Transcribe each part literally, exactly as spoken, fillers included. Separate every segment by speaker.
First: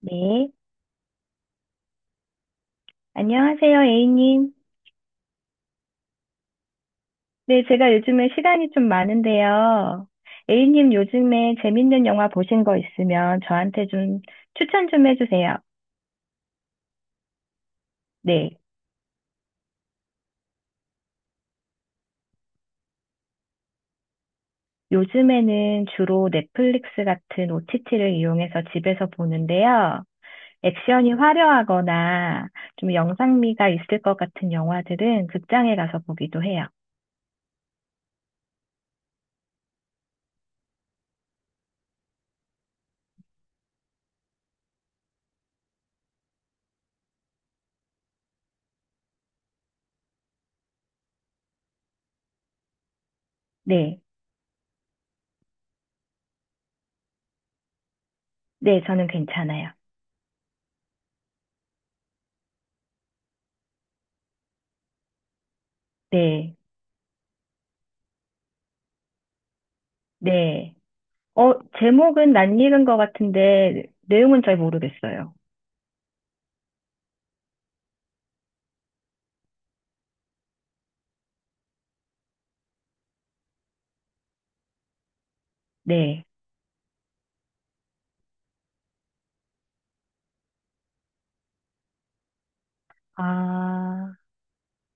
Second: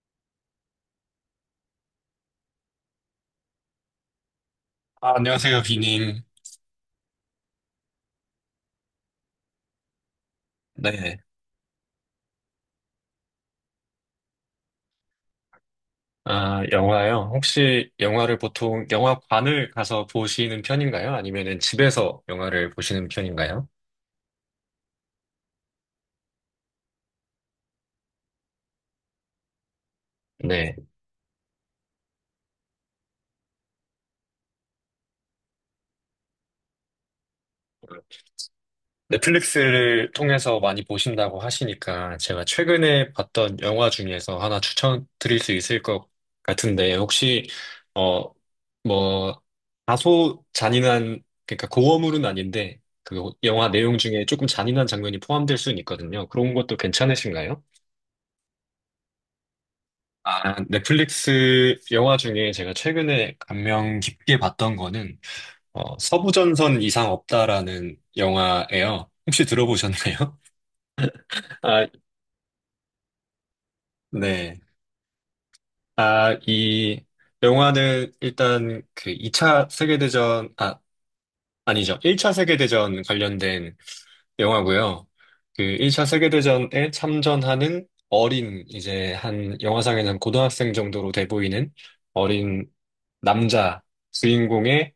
Speaker 1: 네. 안녕하세요, A님.
Speaker 2: 아, 안녕하세요, 비님.
Speaker 1: 네, 제가 요즘에 시간이 좀 많은데요. A님
Speaker 2: 네.
Speaker 1: 요즘에 재밌는 영화 보신 거 있으면 저한테 좀 추천 좀 해주세요.
Speaker 2: 아, 영화요? 혹시 영화를
Speaker 1: 네.
Speaker 2: 보통 영화관을 가서 보시는 편인가요? 아니면은 집에서 영화를 보시는 편인가요?
Speaker 1: 요즘에는 주로 넷플릭스 같은 오티티를 이용해서 집에서 보는데요.
Speaker 2: 네.
Speaker 1: 액션이 화려하거나 좀 영상미가 있을 것 같은 영화들은 극장에 가서 보기도 해요.
Speaker 2: 넷플릭스를 통해서 많이 보신다고 하시니까 제가 최근에 봤던 영화 중에서 하나 추천드릴 수 있을 것 같은데 혹시 어, 뭐 다소 잔인한 그러니까 고어물은 아닌데 그 영화 내용
Speaker 1: 네.
Speaker 2: 중에 조금 잔인한 장면이 포함될 수는 있거든요. 그런 것도 괜찮으신가요?
Speaker 1: 네, 저는 괜찮아요.
Speaker 2: 아, 넷플릭스 영화 중에 제가 최근에 감명 깊게 봤던 거는 어,
Speaker 1: 네.
Speaker 2: 서부전선 이상 없다라는 영화예요. 혹시 들어보셨나요?
Speaker 1: 네. 어,
Speaker 2: 아,
Speaker 1: 제목은 낯 익은 것 같은데, 내용은 잘
Speaker 2: 네.
Speaker 1: 모르겠어요.
Speaker 2: 아, 이 영화는 일단 그 이 차 세계대전, 아, 아니죠. 일 차 세계대전 관련된 영화고요. 그 일 차
Speaker 1: 네,
Speaker 2: 세계대전에 참전하는 어린, 이제 한 영화상에는 고등학생 정도로 돼 보이는 어린 남자
Speaker 1: 아,
Speaker 2: 주인공의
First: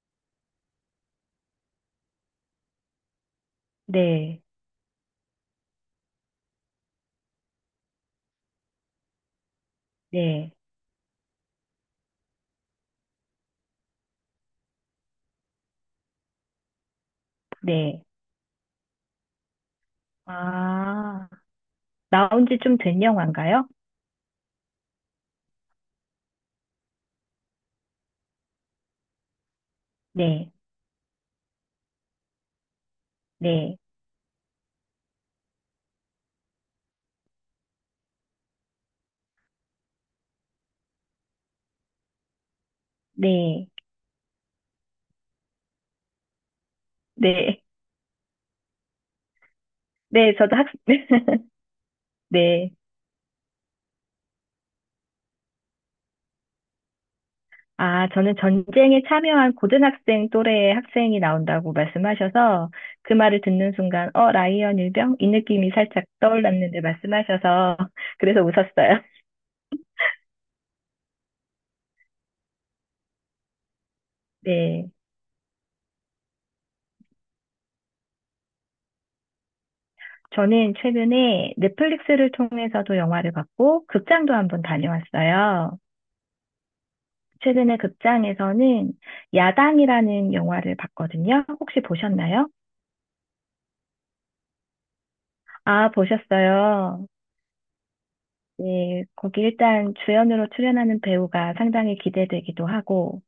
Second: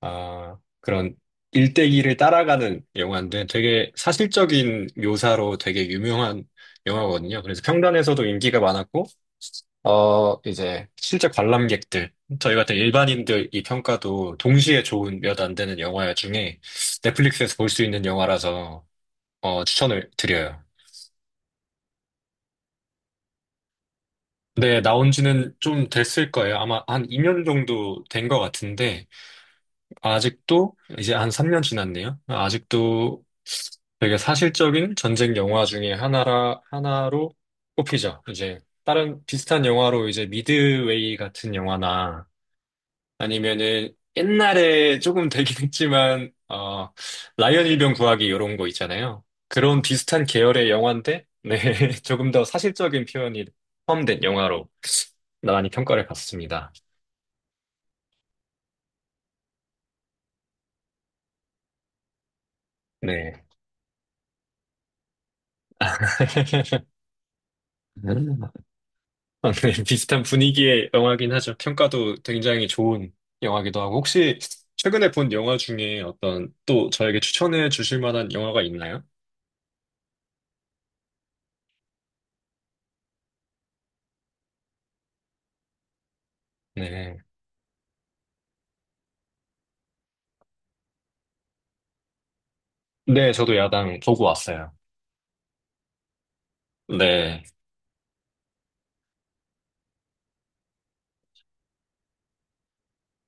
Speaker 2: 아, 그런 일대기를 따라가는 영화인데 되게
Speaker 1: 네,
Speaker 2: 사실적인 묘사로 되게 유명한 영화거든요. 그래서 평단에서도 인기가 많았고, 어,
Speaker 1: 네,
Speaker 2: 이제 실제 관람객들, 저희 같은 일반인들 이 평가도 동시에 좋은 몇 안 되는 영화 중에 넷플릭스에서 볼 수 있는
Speaker 1: 네.
Speaker 2: 영화라서 어, 추천을 드려요.
Speaker 1: 아, 나온 지 좀 된 영화인가요?
Speaker 2: 네, 나온 지는 좀 됐을 거예요. 아마 한 이 년 정도 된 것 같은데,
Speaker 1: 네,
Speaker 2: 아직도 이제 한 삼 년 지났네요. 아직도
Speaker 1: 네,
Speaker 2: 되게 사실적인 전쟁 영화 중에 하나라 하나로 꼽히죠. 이제 다른 비슷한 영화로 이제 미드웨이 같은 영화나
Speaker 1: 네,
Speaker 2: 아니면은 옛날에 조금 되긴 했지만 어
Speaker 1: 네.
Speaker 2: 라이언 일병 구하기 이런 거 있잖아요. 그런 비슷한
Speaker 1: 네, 저도 학,
Speaker 2: 계열의 영화인데 네 조금 더
Speaker 1: 네.
Speaker 2: 사실적인 표현이 포함된 영화로 많이 평가를 받습니다.
Speaker 1: 아, 저는 전쟁에 참여한 고등학생 또래의 학생이 나온다고 말씀하셔서 그 말을
Speaker 2: 네.
Speaker 1: 듣는 순간, 어, 라이언 일병? 이 느낌이 살짝 떠올랐는데 말씀하셔서 그래서 웃었어요.
Speaker 2: 아, 네, 비슷한 분위기의 영화긴 하죠. 평가도 굉장히 좋은 영화기도 하고. 혹시
Speaker 1: 네.
Speaker 2: 최근에 본 영화 중에 어떤 또 저에게 추천해 주실 만한 영화가 있나요?
Speaker 1: 저는 최근에 넷플릭스를 통해서도 영화를 봤고, 극장도 한번 다녀왔어요.
Speaker 2: 네.
Speaker 1: 최근에 극장에서는 야당이라는 영화를 봤거든요. 혹시 보셨나요?
Speaker 2: 네, 저도 야당 보고 왔어요.
Speaker 1: 아, 보셨어요.
Speaker 2: 네.
Speaker 1: 네, 거기 일단 주연으로 출연하는 배우가 상당히 기대되기도 하고,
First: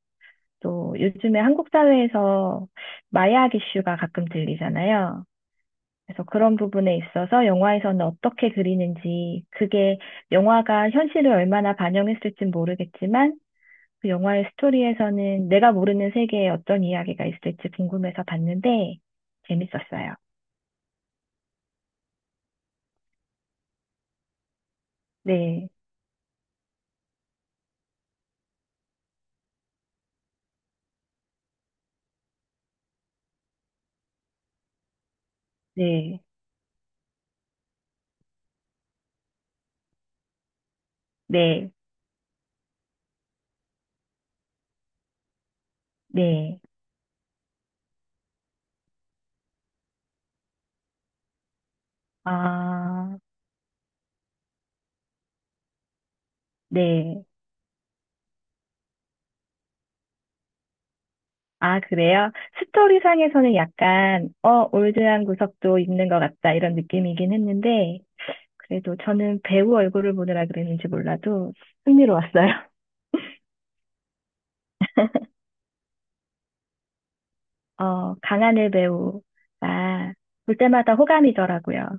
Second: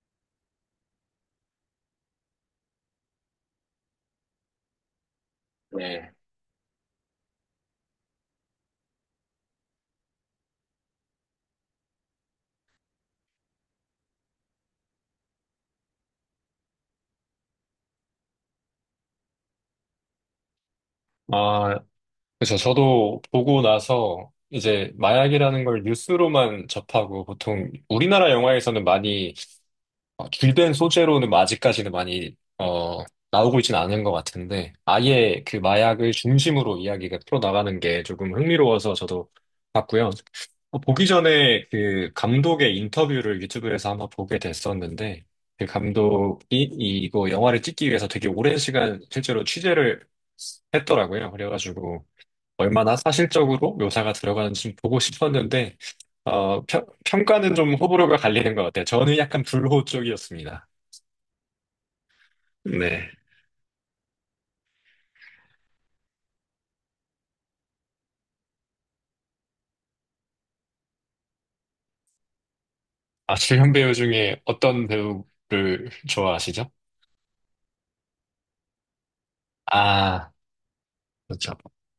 Speaker 1: 또 요즘에 한국 사회에서 마약 이슈가 가끔 들리잖아요.
Speaker 2: 네.
Speaker 1: 그래서 그런 부분에 있어서 영화에서는 어떻게 그리는지, 그게 영화가 현실을 얼마나 반영했을진 모르겠지만, 그 영화의 스토리에서는 내가 모르는 세계에 어떤 이야기가 있을지 궁금해서 봤는데 재밌었어요.
Speaker 2: 아, 그렇죠. 저도 보고 나서 이제 마약이라는
Speaker 1: 네,
Speaker 2: 걸 뉴스로만 접하고 보통 우리나라 영화에서는 많이 어, 줄된 소재로는 아직까지는 많이 어, 나오고 있지는 않은 것 같은데 아예 그 마약을
Speaker 1: 네,
Speaker 2: 중심으로 이야기가 풀어나가는 게 조금 흥미로워서 저도 봤고요. 어, 보기 전에
Speaker 1: 네,
Speaker 2: 그 감독의 인터뷰를 유튜브에서 한번 보게 됐었는데 그 감독이
Speaker 1: 네.
Speaker 2: 이거 영화를 찍기 위해서 되게 오랜 시간 실제로 취재를 했더라고요. 그래가지고 얼마나
Speaker 1: 아,
Speaker 2: 사실적으로 묘사가 들어가는지 좀 보고 싶었는데 어, 평,
Speaker 1: 네.
Speaker 2: 평가는 좀 호불호가 갈리는 것 같아요. 저는 약간 불호 쪽이었습니다.
Speaker 1: 아, 그래요?
Speaker 2: 네.
Speaker 1: 스토리상에서는 약간, 어, 올드한 구석도 있는 것 같다, 이런 느낌이긴 했는데, 그래도 저는 배우 얼굴을 보느라 그랬는지 몰라도 흥미로웠어요.
Speaker 2: 아, 주연 배우 중에 어떤 배우를 좋아하시죠?
Speaker 1: 어, 강하늘 배우가
Speaker 2: 아,
Speaker 1: 볼 때마다
Speaker 2: 그렇죠.
Speaker 1: 호감이더라고요.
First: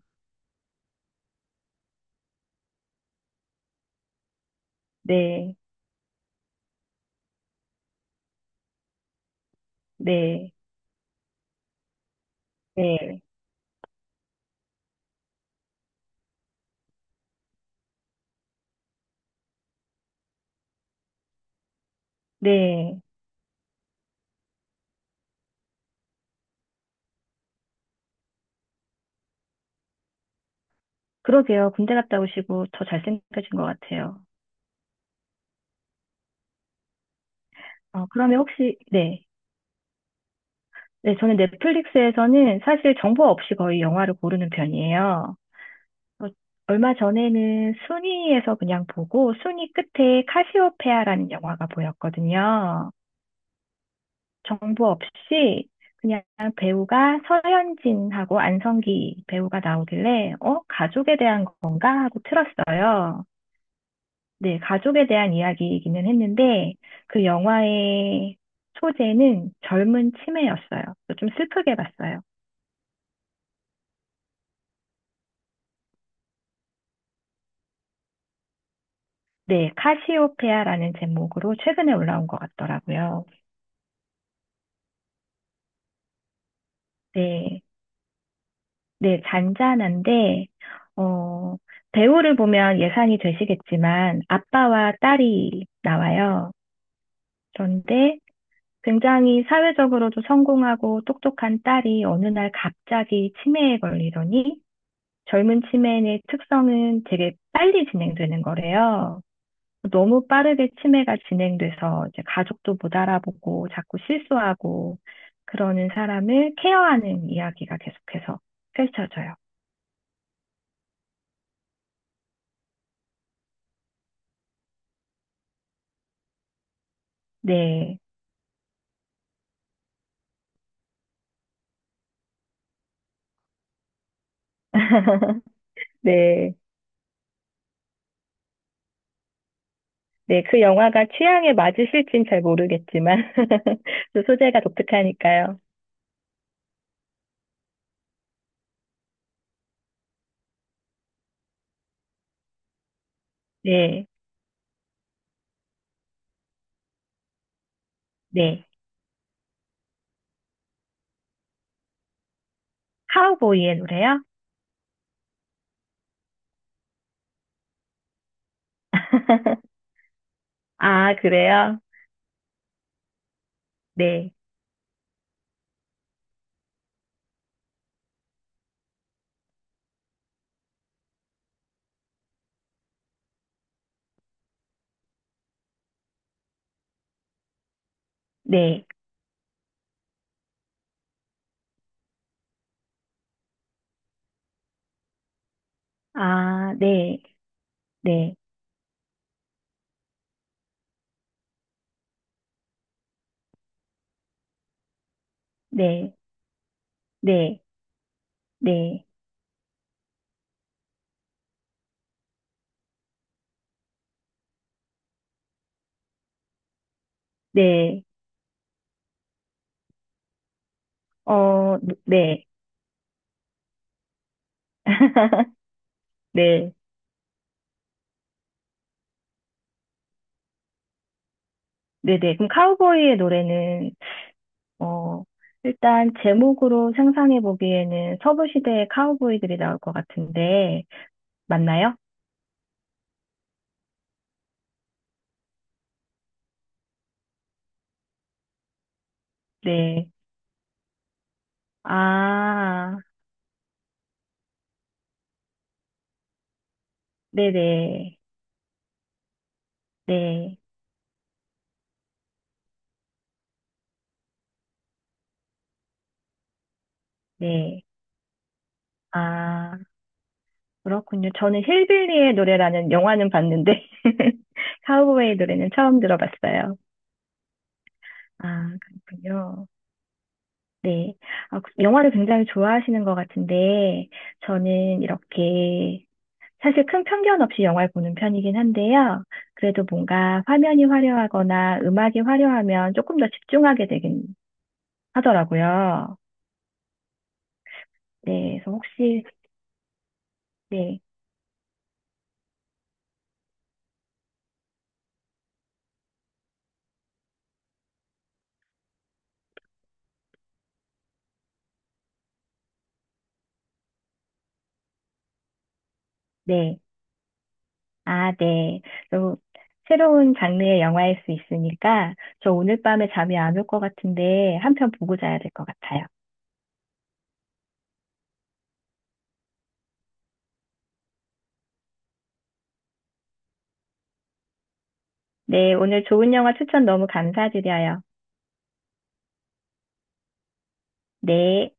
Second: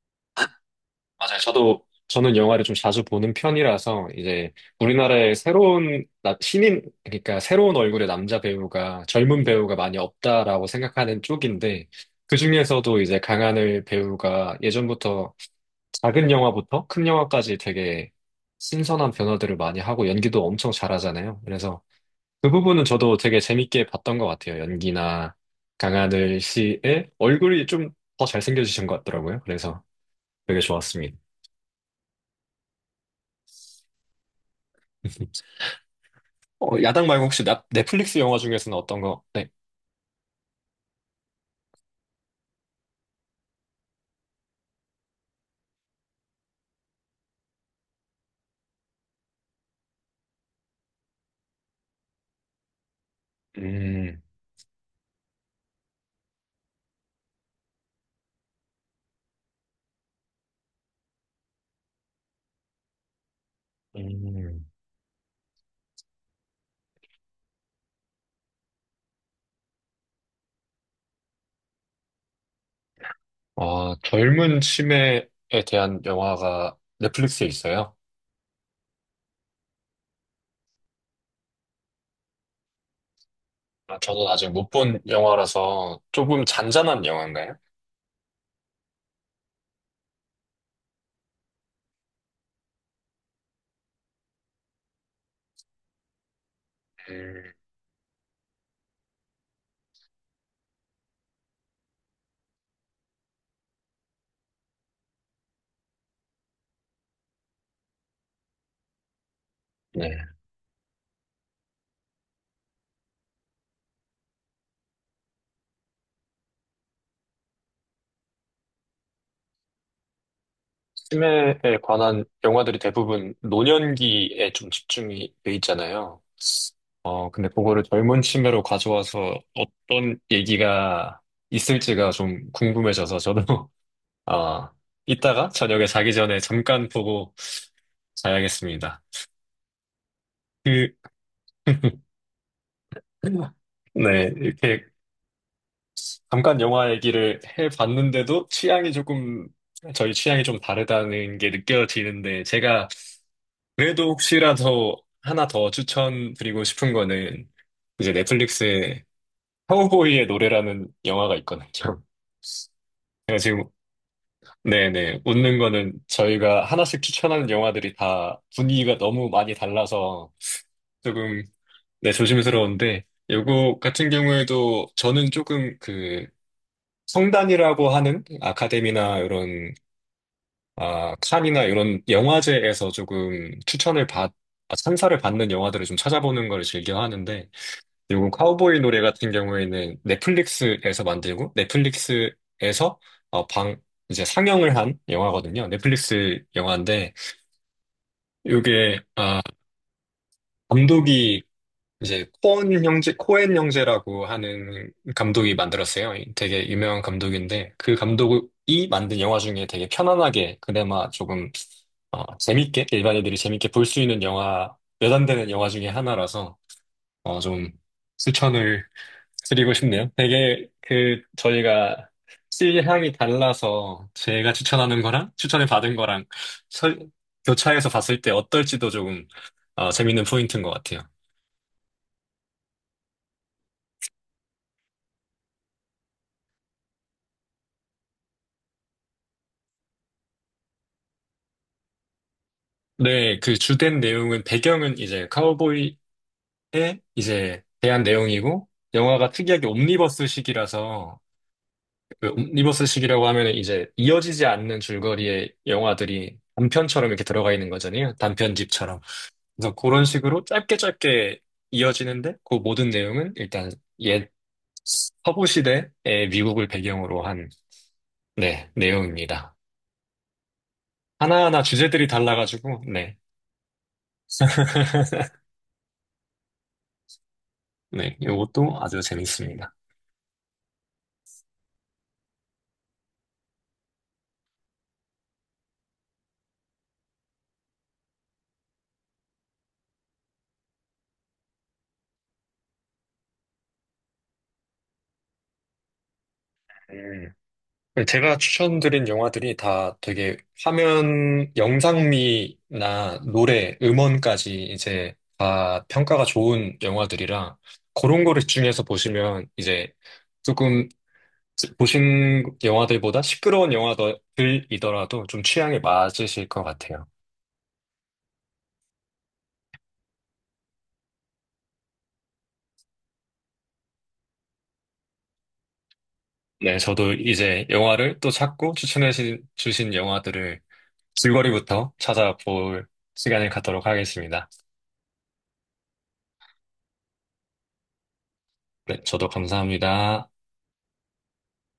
Speaker 2: 맞아요. 저도, 저는 영화를 좀 자주 보는 편이라서, 이제, 우리나라에
Speaker 1: 네,
Speaker 2: 새로운, 나- 신인, 그러니까 새로운 얼굴의 남자 배우가, 젊은 배우가 많이
Speaker 1: 네,
Speaker 2: 없다라고 생각하는 쪽인데, 그중에서도 이제
Speaker 1: 네,
Speaker 2: 강하늘 배우가 예전부터 작은 영화부터 큰 영화까지 되게 신선한 변화들을 많이 하고 연기도 엄청 잘하잖아요. 그래서 그 부분은
Speaker 1: 네.
Speaker 2: 저도 되게 재밌게 봤던 것 같아요. 연기나 강하늘 씨의 얼굴이 좀 더 잘생겨지신 것 같더라고요. 그래서 되게 좋았습니다.
Speaker 1: 그러게요. 군대 갔다 오시고 더 잘생겨진 것 같아요.
Speaker 2: 어, 야당 말고 혹시 나-
Speaker 1: 어,
Speaker 2: 넷플릭스 영화
Speaker 1: 그러면
Speaker 2: 중에서는
Speaker 1: 혹시,
Speaker 2: 어떤 거?
Speaker 1: 네.
Speaker 2: 네.
Speaker 1: 네, 저는 넷플릭스에서는 사실 정보 없이 거의 영화를 고르는 편이에요. 어, 얼마 전에는 순위에서 그냥 보고 순위 끝에 카시오페아라는 영화가 보였거든요.
Speaker 2: 음,
Speaker 1: 정보 없이 그냥 배우가 서현진하고 안성기 배우가 나오길래, 어, 가족에 대한 건가? 하고 틀었어요. 네,
Speaker 2: 음.
Speaker 1: 가족에 대한 이야기이기는 했는데, 그 영화의 소재는 젊은 치매였어요. 그래서 좀 슬프게 봤어요.
Speaker 2: 아, 젊은 치매에 대한 영화가 넷플릭스에 있어요?
Speaker 1: 네, 카시오페아라는 제목으로 최근에 올라온 것 같더라고요.
Speaker 2: 아, 저는 아직 못 본 영화라서 조금 잔잔한 영화인가요?
Speaker 1: 네, 네, 잔잔한데, 어, 배우를 보면 예상이 되시겠지만, 아빠와 딸이 나와요.
Speaker 2: 음,
Speaker 1: 그런데 굉장히 사회적으로도 성공하고 똑똑한 딸이 어느 날 갑자기 치매에 걸리더니, 젊은 치매의 특성은 되게 빨리 진행되는 거래요.
Speaker 2: 네.
Speaker 1: 너무 빠르게 치매가 진행돼서 이제 가족도 못 알아보고 자꾸 실수하고 그러는 사람을 케어하는 이야기가 계속해서 펼쳐져요.
Speaker 2: 치매에 관한 영화들이 대부분 노년기에 좀 집중이 돼 있잖아요. 어, 근데 그거를
Speaker 1: 네.
Speaker 2: 젊은 치매로 가져와서 어떤 얘기가 있을지가 좀 궁금해져서 저도, 아, 이따가 저녁에 자기 전에
Speaker 1: 네.
Speaker 2: 잠깐 보고 자야겠습니다.
Speaker 1: 네. 그
Speaker 2: 그,
Speaker 1: 영화가 취향에 맞으실진 잘 모르겠지만 또
Speaker 2: 네,
Speaker 1: 소재가
Speaker 2: 이렇게
Speaker 1: 독특하니까요.
Speaker 2: 잠깐 영화 얘기를 해봤는데도 취향이 조금, 저희 취향이 좀 다르다는 게 느껴지는데, 제가 그래도
Speaker 1: 네.
Speaker 2: 혹시라도 하나 더 추천드리고 싶은 거는, 이제
Speaker 1: 네.
Speaker 2: 넷플릭스에 카우보이의 노래라는 영화가 있거든요. 제가 지금,
Speaker 1: 카우보이의 노래요?
Speaker 2: 네네, 웃는 거는 저희가 하나씩 추천하는 영화들이 다 분위기가 너무 많이 달라서
Speaker 1: 아,
Speaker 2: 조금,
Speaker 1: 그래요?
Speaker 2: 네, 조심스러운데, 요거 같은
Speaker 1: 네.
Speaker 2: 경우에도 저는 조금 그 성단이라고 하는 아카데미나 이런, 아, 칸이나 이런 영화제에서 조금 추천을 받, 아, 찬사를 받는 영화들을 좀 찾아보는 걸 즐겨 하는데, 그리고 카우보이
Speaker 1: 네.
Speaker 2: 노래 같은 경우에는 넷플릭스에서 만들고 넷플릭스에서 어, 방 이제 상영을 한 영화거든요. 넷플릭스
Speaker 1: 아,
Speaker 2: 영화인데
Speaker 1: 네. 네,
Speaker 2: 이게 아, 감독이 이제 코엔 형제 코엔 형제라고 하는 감독이 만들었어요.
Speaker 1: 네,
Speaker 2: 되게 유명한
Speaker 1: 네,
Speaker 2: 감독인데 그 감독이
Speaker 1: 네,
Speaker 2: 만든 영화 중에 되게 편안하게 그나마 조금 어, 재밌게 일반인들이 재밌게 볼 수 있는 영화 몇 안 되는 영화 중에 하나라서 어, 좀
Speaker 1: 네,
Speaker 2: 추천을 드리고 싶네요. 되게 그
Speaker 1: 어,
Speaker 2: 저희가
Speaker 1: 네,
Speaker 2: 취향이 달라서 제가 추천하는 거랑 추천을 받은 거랑
Speaker 1: 네,
Speaker 2: 설- 교차해서 봤을 때 어떨지도 조금 어, 재밌는 포인트인 것 같아요.
Speaker 1: 네, 네. 그럼 카우보이의 노래는, 어, 일단 제목으로 상상해 보기에는 서부 시대의 카우보이들이 나올 것 같은데, 맞나요?
Speaker 2: 네, 그 주된 내용은 배경은 이제 카우보이의 이제 대한 내용이고 영화가 특이하게
Speaker 1: 네,
Speaker 2: 옴니버스식이라서 그
Speaker 1: 아,
Speaker 2: 옴니버스식이라고 하면은 이제 이어지지 않는 줄거리의 영화들이 단편처럼 이렇게 들어가 있는 거잖아요.
Speaker 1: 네네,
Speaker 2: 단편집처럼. 그래서 그런 식으로
Speaker 1: 네,
Speaker 2: 짧게 짧게 이어지는데 그 모든 내용은 일단 옛 서부 시대의 미국을 배경으로
Speaker 1: 네,
Speaker 2: 한
Speaker 1: 네.
Speaker 2: 네, 내용입니다.
Speaker 1: 아, 그렇군요.
Speaker 2: 하나하나
Speaker 1: 저는
Speaker 2: 주제들이
Speaker 1: 힐빌리의
Speaker 2: 달라가지고
Speaker 1: 노래라는
Speaker 2: 네.
Speaker 1: 영화는 봤는데, 카우보이의 노래는 처음 들어봤어요.
Speaker 2: 네,
Speaker 1: 아,
Speaker 2: 이것도 아주
Speaker 1: 그렇군요.
Speaker 2: 재밌습니다.
Speaker 1: 네. 아, 그- 영화를 굉장히 좋아하시는 것 같은데, 저는 이렇게, 사실 큰 편견 없이 영화를 보는 편이긴 한데요. 그래도 뭔가 화면이 화려하거나 음악이 화려하면 조금 더 집중하게 되긴 하더라고요.
Speaker 2: 음. 제가
Speaker 1: 네. 그래서
Speaker 2: 추천드린
Speaker 1: 혹시,
Speaker 2: 영화들이 다 되게
Speaker 1: 네,
Speaker 2: 화면, 영상미나 노래, 음원까지 이제 다 평가가 좋은 영화들이라 그런 거를 집중해서 보시면 이제 조금 보신 영화들보다 시끄러운 영화들이더라도 좀 취향에 맞으실 것
Speaker 1: 네.
Speaker 2: 같아요.
Speaker 1: 아, 네. 또, 새로운 장르의 영화일 수 있으니까, 저 오늘 밤에 잠이 안 올 것 같은데, 한편 보고 자야 될 것 같아요.
Speaker 2: 네, 저도 이제 영화를 또 찾고 추천해 주- 주신 영화들을 줄거리부터 찾아볼 시간을 갖도록 하겠습니다.
Speaker 1: 네. 오늘 좋은 영화 추천 너무 감사드려요.
Speaker 2: 네, 저도 감사합니다.
Speaker 1: 네.